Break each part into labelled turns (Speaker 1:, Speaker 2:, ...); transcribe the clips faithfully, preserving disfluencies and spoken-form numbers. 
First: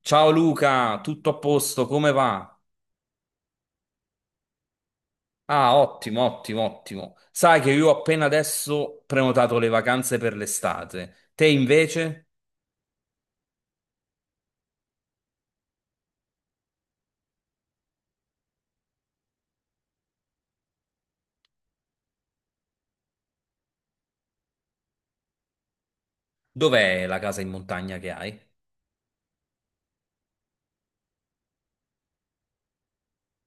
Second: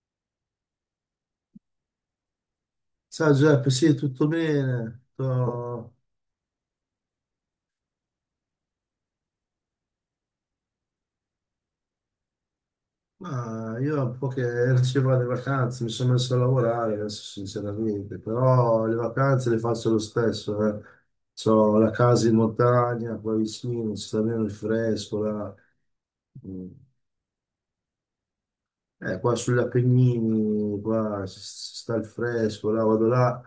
Speaker 1: Ciao Luca, tutto a posto, come va?
Speaker 2: Ciao Giuseppe, sì, tutto bene.
Speaker 1: Ah,
Speaker 2: Sto-
Speaker 1: ottimo, ottimo, ottimo. Sai che io ho appena adesso prenotato le vacanze per l'estate. Te invece?
Speaker 2: Ma io un po' che ero circa le vacanze, mi sono messo a lavorare adesso sinceramente, però le vacanze le faccio lo stesso. Eh. C'ho la casa in montagna, qua vicino, si sta bene il fresco, là. Mm.
Speaker 1: Dov'è la casa in montagna che hai?
Speaker 2: Eh, qua sugli Appennini, qua si si sta il fresco, là vado là,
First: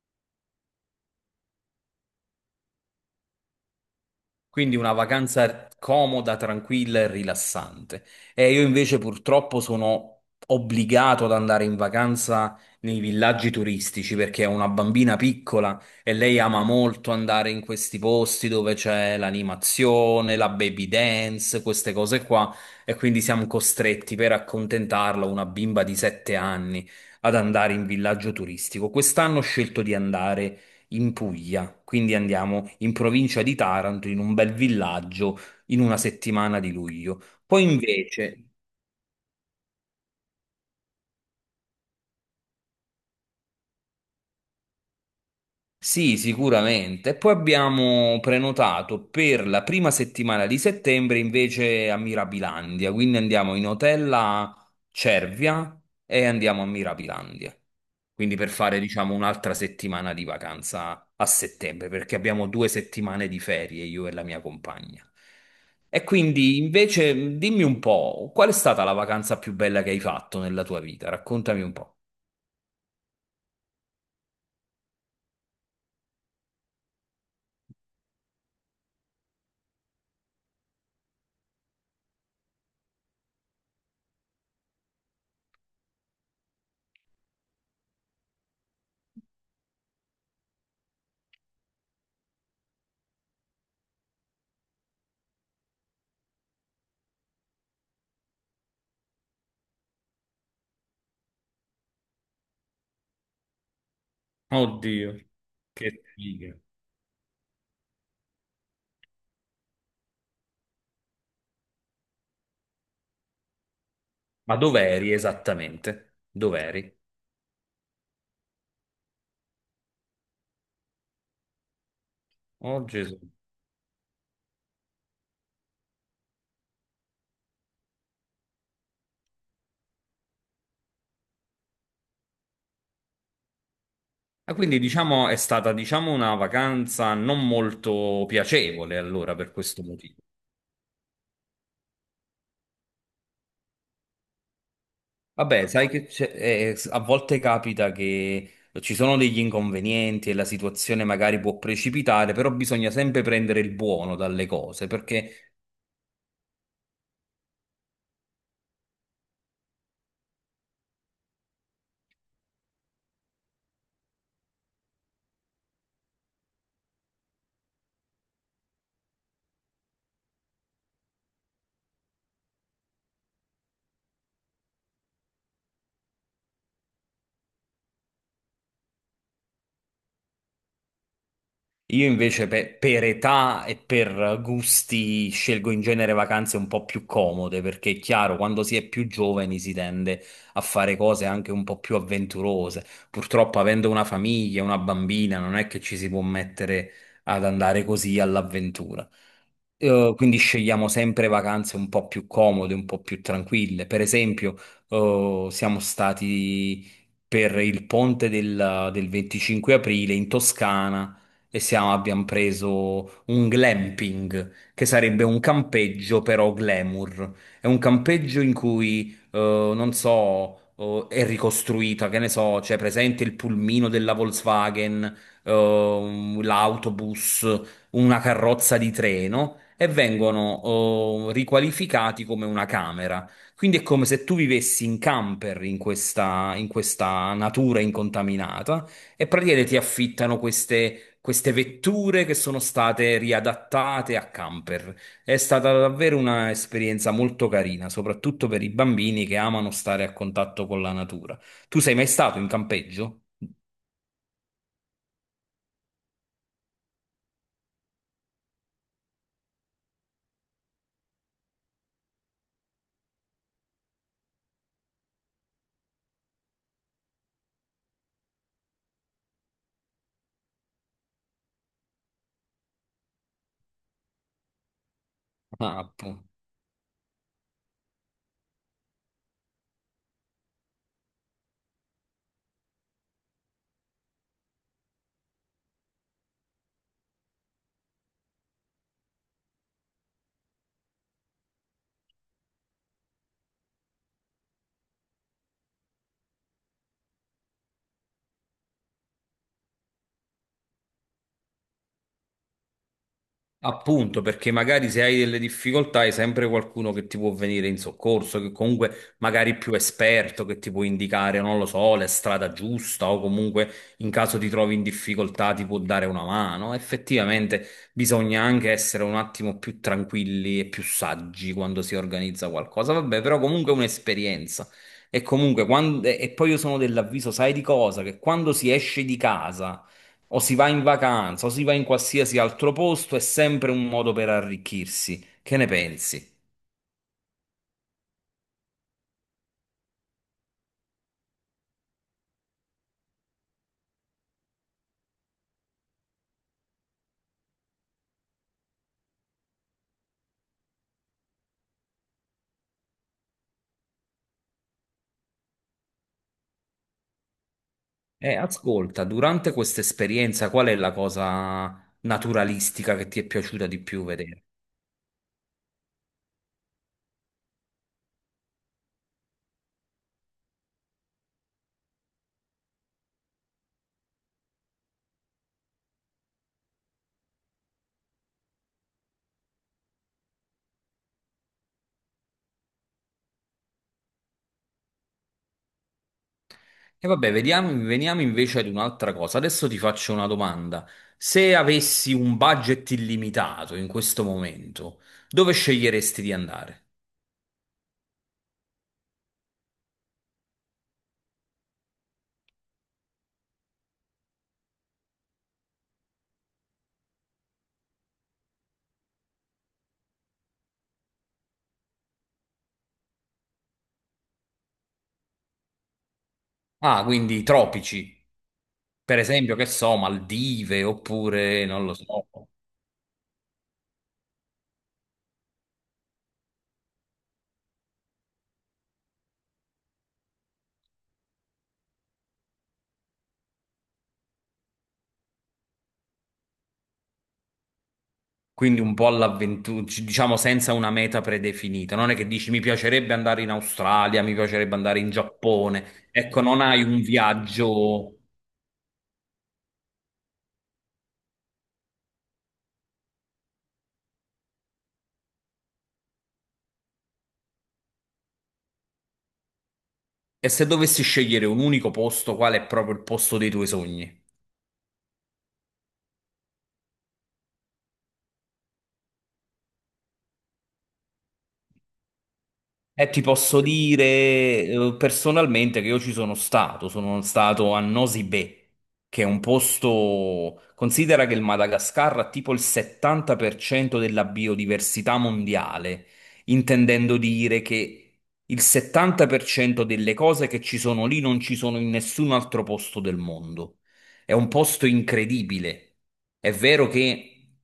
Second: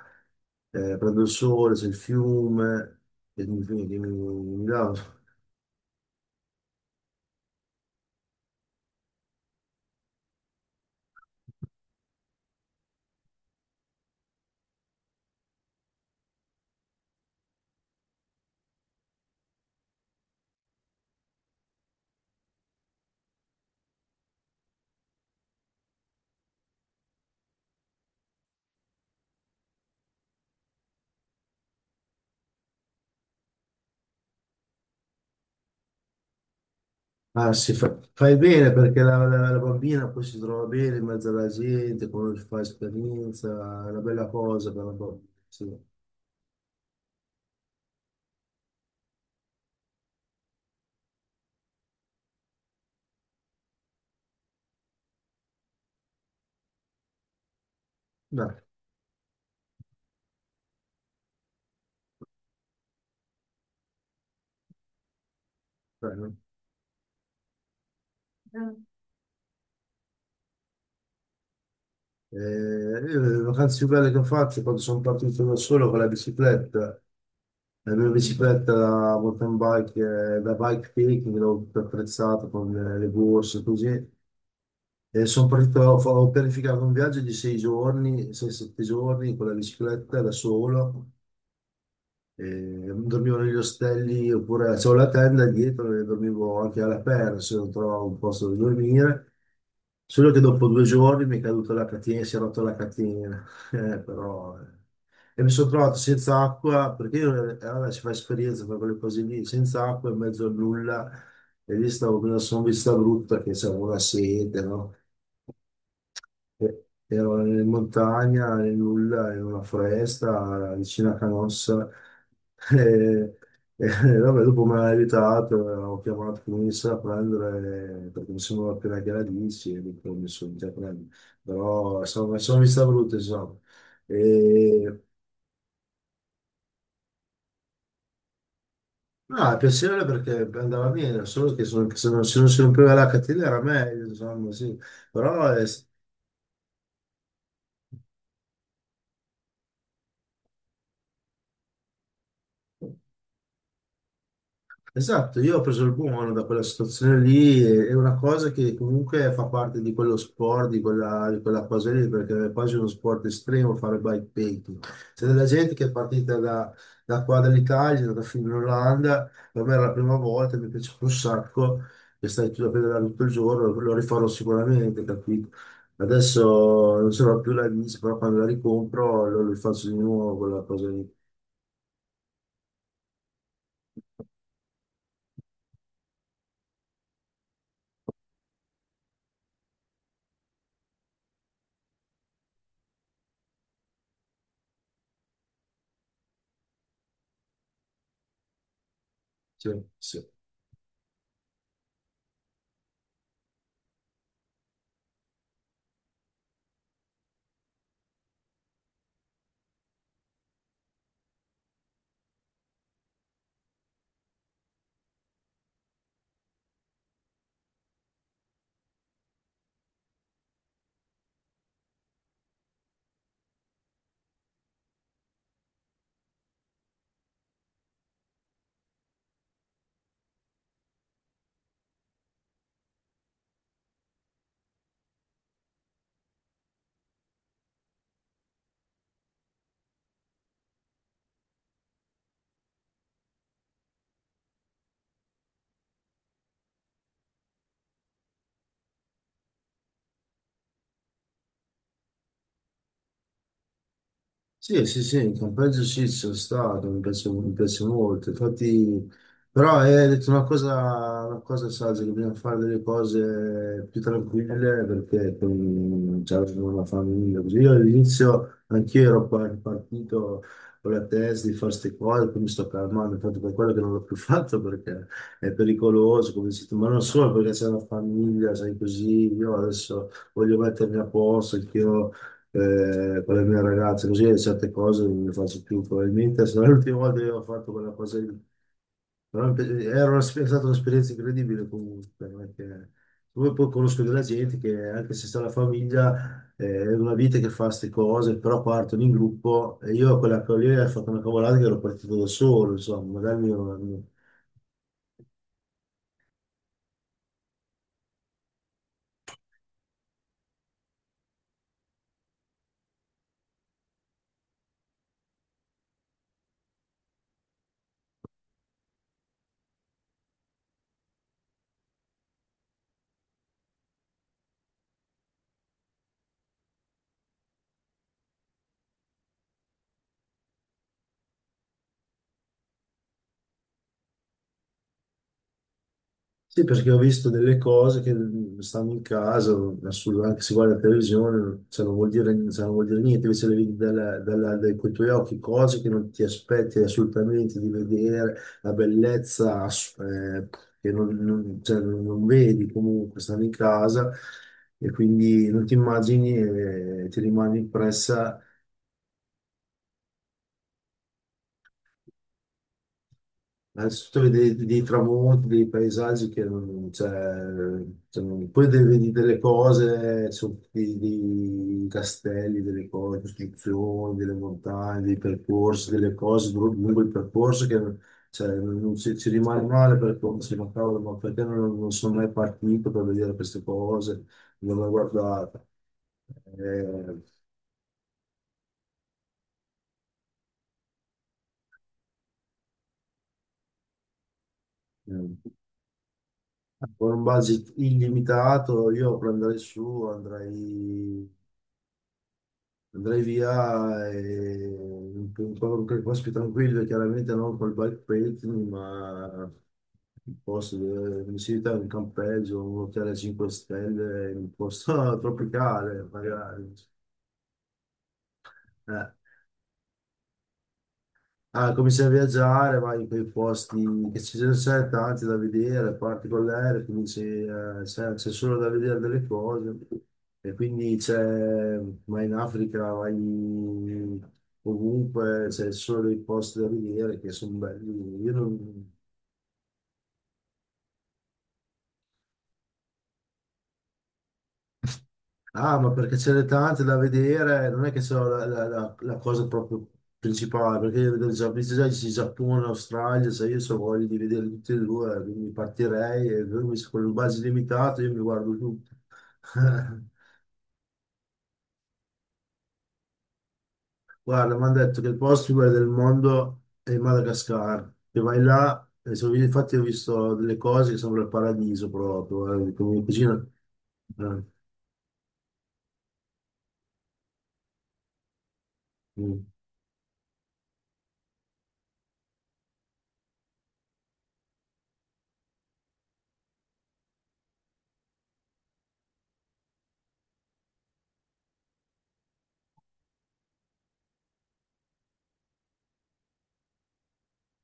Speaker 2: eh, prendo il sole, c'è il fiume, e mi, mi, mi mi
Speaker 1: Quindi
Speaker 2: dà.
Speaker 1: una vacanza comoda, tranquilla e rilassante. E io invece purtroppo sono obbligato ad andare in vacanza nei villaggi turistici perché ho una bambina piccola e lei ama molto andare in questi posti dove c'è l'animazione, la baby dance, queste cose qua. E quindi siamo costretti per accontentarla, una bimba di sette anni, ad andare in villaggio turistico. Quest'anno ho scelto di andare in Puglia, quindi andiamo in provincia di Taranto, in un bel villaggio, in una settimana di luglio.
Speaker 2: Ah,
Speaker 1: Poi
Speaker 2: sì, fa- fai
Speaker 1: invece,
Speaker 2: bene perché la, la- la bambina poi si trova bene in mezzo alla gente, quando fa esperienza, è una bella cosa per la bambina. Sì.
Speaker 1: sì, sicuramente. Poi abbiamo prenotato per la prima settimana di settembre invece a Mirabilandia, quindi andiamo in hotel a Cervia e andiamo a Mirabilandia. Quindi per
Speaker 2: Dai,
Speaker 1: fare, diciamo, un'altra settimana di vacanza a settembre, perché abbiamo due settimane di ferie io e la mia compagna. E
Speaker 2: bello.
Speaker 1: quindi invece dimmi un po', qual è stata
Speaker 2: Mm.
Speaker 1: la vacanza più bella che hai fatto nella tua vita? Raccontami un po'.
Speaker 2: Eh, io le vacanze più belle che ho fatto quando sono partito da solo con la bicicletta, la mia bicicletta da mountain bike, eh, da bike picking, l'ho attrezzata con le, le borse così. E sono partito, ho, ho pianificato un viaggio di sei giorni, sei, sette giorni con la bicicletta da solo. Eh, dormivo negli ostelli oppure avevo la tenda e dietro e dormivo anche all'aperto se non trovavo un posto dove dormire. Solo che dopo due giorni mi è caduta la catena, si è rotta la catena. Eh, però, eh.
Speaker 1: Oddio,
Speaker 2: E mi sono trovato
Speaker 1: che
Speaker 2: senza
Speaker 1: figa.
Speaker 2: acqua, perché io, eh, eh, vabbè, si fa esperienza per quelle cose lì, senza acqua in mezzo a nulla, e lì stavo con una sonvista brutta che c'avevo la
Speaker 1: Ma
Speaker 2: sete, no?
Speaker 1: dov'eri esattamente?
Speaker 2: Eh,
Speaker 1: Dov'eri?
Speaker 2: ero in montagna, nel nulla, in una foresta, vicino a Canossa.
Speaker 1: Oh Gesù.
Speaker 2: E, e vabbè, dopo mi ha aiutato, ho chiamato comunista a prendere, perché mi sembrava appena che la dici, e dico, mi sono già prendere. Però insomma, sono vista brutta, insomma.
Speaker 1: Ah, quindi
Speaker 2: E,
Speaker 1: diciamo è stata diciamo una vacanza non molto piacevole allora
Speaker 2: no,
Speaker 1: per
Speaker 2: è
Speaker 1: questo
Speaker 2: piacevole
Speaker 1: motivo.
Speaker 2: perché andava bene, solo che sono- se non, se non si rompeva la catena era meglio, insomma, sì. Però è,
Speaker 1: Vabbè, sai che c'è- eh, eh, s- a volte capita che ci sono degli inconvenienti e la situazione magari può precipitare, però bisogna sempre prendere il buono dalle cose.
Speaker 2: esatto,
Speaker 1: Perché
Speaker 2: io ho preso il buono da quella situazione lì, e- è una cosa che comunque fa parte di quello sport, di quella, di quella cosa lì, perché è quasi uno sport estremo fare bikepacking. C'è della gente che è partita da, da qua dall'Italia, è andata fino in Olanda, per me era la prima volta, mi è piaciuto un sacco, che stai tu a pedalare tutto il giorno, lo rifarò sicuramente, capito? Adesso non ce l'ho più la bici, però quando la ricompro lo, lo faccio di nuovo quella cosa lì.
Speaker 1: io invece pe- per età e per gusti scelgo in genere vacanze un po' più comode, perché è chiaro, quando si è più giovani si tende a fare cose anche un po' più avventurose. Purtroppo, avendo una famiglia, una bambina, non è che ci si può mettere ad andare così all'avventura.
Speaker 2: Sì,
Speaker 1: Eh,
Speaker 2: sì.
Speaker 1: quindi scegliamo sempre vacanze un po' più comode, un po' più tranquille. Per esempio, eh, siamo stati per il ponte del, del 25 aprile in Toscana e siamo- abbiamo preso un glamping, che sarebbe un campeggio però glamour. È un campeggio in cui, eh, non so, eh, è ricostruita, che ne so, c'è presente il pulmino della Volkswagen, eh, l'autobus, una carrozza di treno e vengono oh, riqualificati come una camera. Quindi è come se tu vivessi in camper in questa, in questa natura incontaminata e praticamente ti affittano queste, queste vetture che sono state riadattate a camper. È stata davvero un'esperienza molto carina, soprattutto per i bambini che amano stare a contatto con la natura. Tu sei mai stato in campeggio?
Speaker 2: Sì, sì, sì, in compenso ci sono stato, mi piace, mi piace molto. Infatti, però è detto una cosa, una cosa saggia, che bisogna fare delle cose più tranquille perché con, cioè, con la famiglia. Così io all'inizio anch'io ero pa- partito con la testa di fare queste cose, poi mi sto calmando, infatti per quello che non l'ho più fatto perché è
Speaker 1: Ah, appunto.
Speaker 2: pericoloso, come si ma non solo perché c'è una famiglia, sai così, io adesso voglio mettermi a posto, anch'io eh, con le mie ragazze, così certe cose non le faccio più probabilmente, se no è l'ultima volta che ho fatto quella cosa lì. Però mi piace- era una- è stata un'esperienza incredibile comunque, perché poi, poi conosco della gente che anche se sta la famiglia eh, è una vita che fa queste cose, però partono in gruppo e io a quella che lì ho fatto una cavolata che ero partito da solo, insomma, magari mi.
Speaker 1: Appunto, perché magari se hai delle difficoltà hai sempre qualcuno che ti può venire in soccorso, che comunque magari è più esperto, che ti può indicare, non lo so, la strada giusta, o comunque in caso ti trovi in difficoltà ti può dare una mano. Effettivamente bisogna anche essere un attimo più tranquilli e più saggi quando si organizza qualcosa. Vabbè, però comunque è un'esperienza. E comunque quando- e poi io sono dell'avviso, sai di cosa? Che quando si esce di casa o si va in vacanza, o si va in qualsiasi altro posto, è sempre un modo per arricchirsi. Che ne pensi?
Speaker 2: Sì, perché ho visto delle cose che mm, stanno in casa, assurdo, anche se guarda la televisione, cioè, non vuol dire, cioè, non vuol dire niente, invece le vedi dalla- dalla- dai, con i tuoi occhi, cose che non ti aspetti assolutamente di vedere, la bellezza ass- eh, che non, non- cioè, non- non vedi comunque, stanno in casa e quindi non ti immagini e ti rimane
Speaker 1: E
Speaker 2: impressa.
Speaker 1: ascolta, durante questa esperienza, qual è la cosa naturalistica che ti è piaciuta di più
Speaker 2: Innanzitutto
Speaker 1: vedere?
Speaker 2: vedi dei, dei tramonti, dei paesaggi che non, cioè, cioè, non- poi de- vedi delle cose, su- dei, dei castelli, delle cose, costruzioni, delle montagne, dei percorsi, delle cose dru- lungo il percorso che cioè, non non ci, ci rimane male perché uno si dice, ma cavolo, ma perché non, non sono mai partito per vedere queste cose, non l'ho guardata.
Speaker 1: E
Speaker 2: Eh,
Speaker 1: vabbè, vediamo, veniamo invece ad un'altra cosa. Adesso ti faccio una domanda. Se avessi un budget illimitato in questo momento,
Speaker 2: eh,
Speaker 1: dove sceglieresti di andare?
Speaker 2: con un budget illimitato io prenderei su, andrei Andrei via e in un po' qualche posto più tranquillo, chiaramente non col bikepacking, ma un posto dove mi si in un campeggio, un hotel a cinque stelle, in un posto tropicale, magari.
Speaker 1: Ah, quindi i tropici,
Speaker 2: Eh.
Speaker 1: per esempio, che so, Maldive oppure
Speaker 2: Ah,
Speaker 1: non lo
Speaker 2: cominci a
Speaker 1: so.
Speaker 2: viaggiare, vai in quei posti che ci sono sempre tanti da vedere, parti con l'aereo, cominci, eh, c'è c'è solo da vedere delle cose. E quindi c'è, vai in Africa, vai ovunque, c'è solo dei posti da vedere che sono belli. Io
Speaker 1: Quindi
Speaker 2: non,
Speaker 1: un po' all'avventura, diciamo senza una meta predefinita. Non è che dici mi piacerebbe andare in Australia, mi piacerebbe andare in
Speaker 2: ah, ma
Speaker 1: Giappone.
Speaker 2: perché ce
Speaker 1: Ecco,
Speaker 2: n'è
Speaker 1: non hai
Speaker 2: tante da
Speaker 1: un
Speaker 2: vedere, non è che
Speaker 1: viaggio.
Speaker 2: so la, la- la- la cosa proprio principale, perché io vedo già, visto già il Giappone, l'Australia, se io so voglio di vedere tutti e due, eh, quindi partirei e lui se con il budget limitato io mi guardo tutto.
Speaker 1: E se dovessi scegliere un unico posto, qual è proprio il posto dei tuoi sogni?
Speaker 2: Guarda, mi hanno detto che il posto più bello del mondo è il Madagascar, che vai là, e so- infatti ho visto delle cose che sembrano il paradiso proprio, eh, come
Speaker 1: E ti
Speaker 2: cucina.
Speaker 1: posso dire,
Speaker 2: Eh,
Speaker 1: eh, personalmente, che io ci sono stato, sono stato a Nosy Be, che è
Speaker 2: mm,
Speaker 1: un posto, considera che il Madagascar ha tipo il settanta per cento della biodiversità mondiale, intendendo dire che il settanta per cento delle cose che ci sono lì non ci sono in nessun altro posto del mondo. È un posto incredibile. È vero che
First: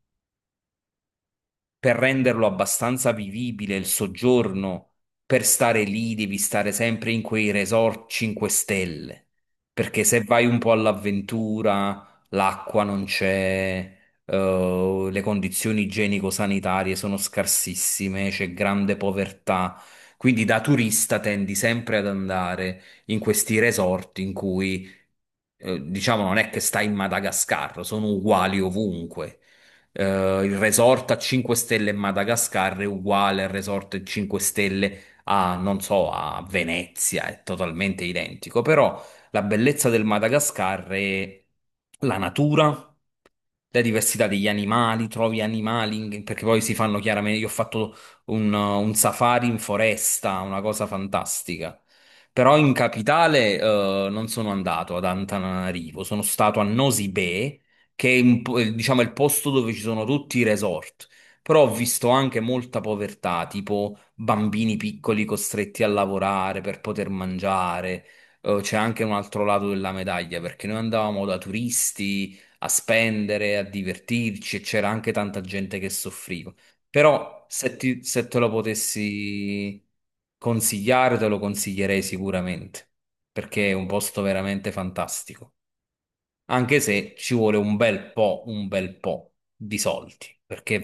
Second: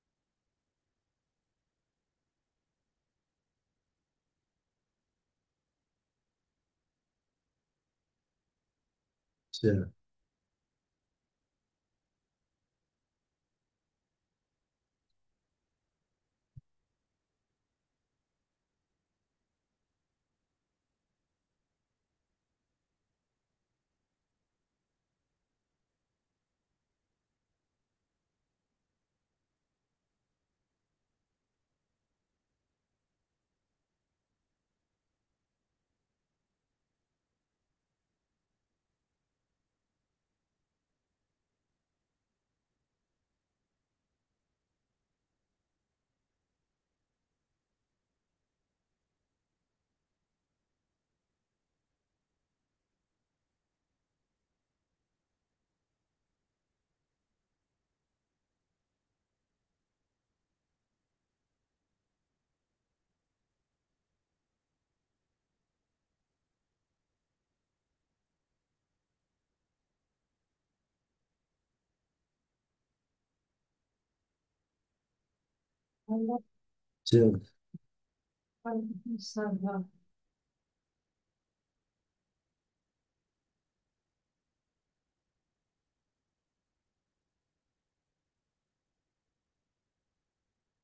Speaker 1: per renderlo abbastanza vivibile il soggiorno, per stare lì devi stare sempre in quei resort 5 stelle,
Speaker 2: sì,
Speaker 1: perché se vai un po' all'avventura, l'acqua non c'è, eh, le condizioni igienico-sanitarie sono scarsissime, c'è grande povertà. Quindi da turista tendi sempre ad andare in questi resort in cui, eh, diciamo, non è che stai in Madagascar, sono uguali ovunque. Eh, il resort a 5 stelle in Madagascar è uguale al resort 5 stelle a, non so, a Venezia, è totalmente identico, però la bellezza del Madagascar è la natura. La diversità degli animali, trovi animali, in- perché poi si fanno chiaramente. Io ho fatto un, un safari in foresta, una cosa fantastica. Però in capitale, eh, non sono andato ad Antananarivo, sono stato a Nosy Be, che è un po', eh, diciamo, il posto dove ci sono tutti i resort. Però ho visto anche molta povertà, tipo bambini piccoli costretti a lavorare per poter mangiare. Eh, C'è anche un altro lato della medaglia, perché noi andavamo da turisti a spendere, a divertirci, e c'era anche tanta gente che soffriva.
Speaker 2: sì.
Speaker 1: Però se, ti- se te lo potessi consigliare, te lo consiglierei sicuramente, perché è un posto veramente fantastico. Anche se ci vuole un bel po', un bel po' di soldi, perché è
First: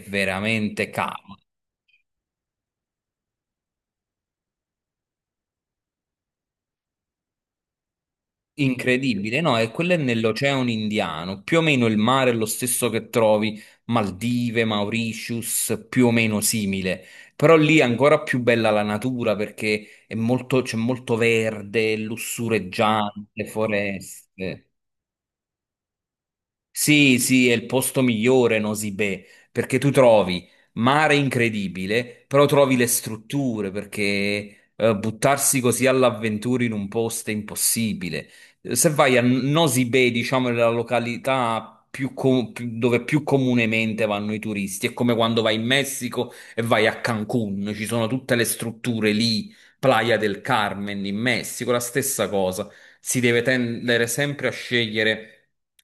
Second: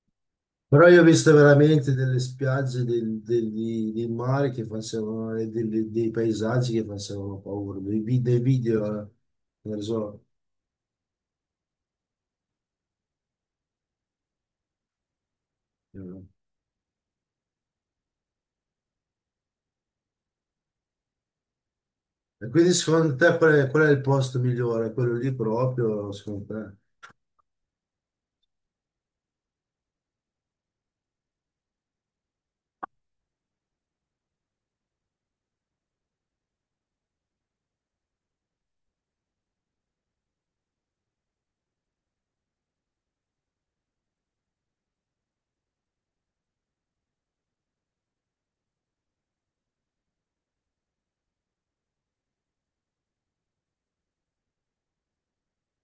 Speaker 2: Però
Speaker 1: veramente
Speaker 2: io ho visto
Speaker 1: caro.
Speaker 2: veramente delle spiagge del, del- di- del mare che facevano, e delle- dei paesaggi che facevano paura, dei, vi- dei video, eh,
Speaker 1: Incredibile, no? E
Speaker 2: non
Speaker 1: quello è
Speaker 2: so.
Speaker 1: nell'Oceano Indiano, più o meno il mare è lo stesso che trovi Maldive, Mauritius, più o
Speaker 2: Eh.
Speaker 1: meno simile, però lì è ancora più bella la natura perché è molto- c'è molto verde,
Speaker 2: E quindi secondo te
Speaker 1: lussureggiante,
Speaker 2: qual è, qual è il posto
Speaker 1: foreste.
Speaker 2: migliore? Quello lì proprio, secondo te?
Speaker 1: Sì, sì, è il posto migliore, Nosibè, perché tu trovi mare incredibile, però trovi le strutture, perché eh, buttarsi così all'avventura in un posto è impossibile. Se vai a Nosibè, diciamo, è la località più co- più- dove più comunemente vanno i turisti, è come quando vai in Messico e vai a Cancun, ci sono tutte le strutture lì, Playa del Carmen in Messico, la stessa cosa, si deve tendere sempre a scegliere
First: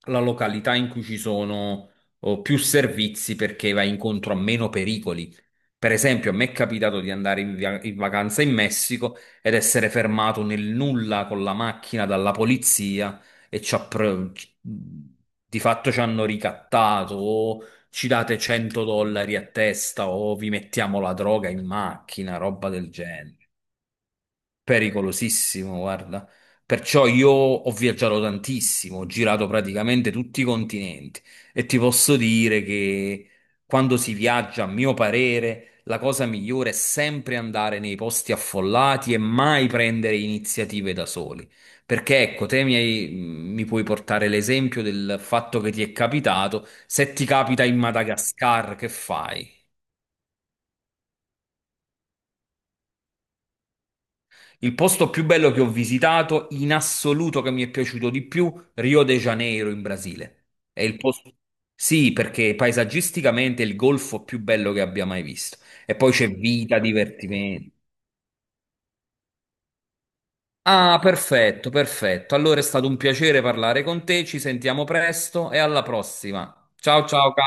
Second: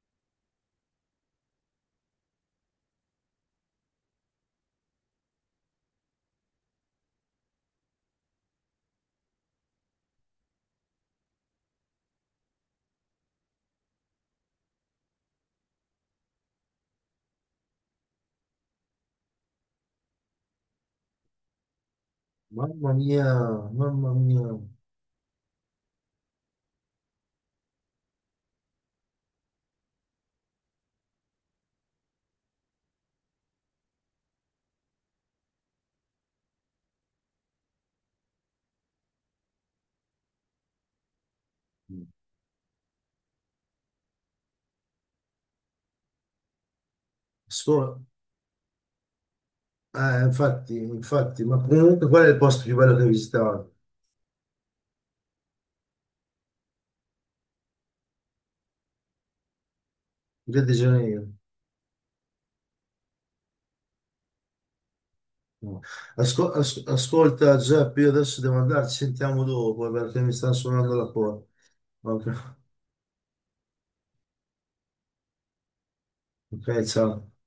Speaker 1: la località in cui ci sono oh, più servizi perché vai incontro a meno pericoli. Per esempio, a me è capitato di andare in, via- in vacanza in Messico ed essere fermato nel nulla con la macchina dalla polizia e ci ha pre- ci- di fatto ci hanno ricattato. O ci date 100 dollari a testa o vi mettiamo la droga in macchina, roba del
Speaker 2: Mamma mia,
Speaker 1: genere.
Speaker 2: mamma mia.
Speaker 1: Pericolosissimo, guarda. Perciò io ho viaggiato tantissimo, ho girato praticamente tutti i continenti e ti posso dire che quando si viaggia, a mio parere, la cosa migliore è sempre andare nei posti affollati e mai prendere iniziative da soli. Perché ecco, te mi, hai- mi puoi portare l'esempio del fatto che ti è capitato. Se ti capita in
Speaker 2: Scusa,
Speaker 1: Madagascar, che fai?
Speaker 2: eh, infatti, infatti, ma comunque qual è il posto più bello che hai visitato?
Speaker 1: Il posto più bello che ho visitato, in assoluto che mi è piaciuto di più, Rio de Janeiro in Brasile.
Speaker 2: Rio de
Speaker 1: È il
Speaker 2: Janeiro.
Speaker 1: posto. Sì, perché paesaggisticamente è il golfo più bello che abbia mai visto.
Speaker 2: No.
Speaker 1: E poi c'è
Speaker 2: Asco-
Speaker 1: vita,
Speaker 2: as- ascolta
Speaker 1: divertimento.
Speaker 2: Giuseppe, io adesso devo andare, ci sentiamo dopo perché mi stanno suonando
Speaker 1: Ah,
Speaker 2: la porta.
Speaker 1: perfetto, perfetto.
Speaker 2: Ok,
Speaker 1: Allora è stato un piacere parlare con te, ci sentiamo presto e alla prossima.
Speaker 2: ok,
Speaker 1: Ciao ciao.
Speaker 2: ciao.
Speaker 1: Carlo.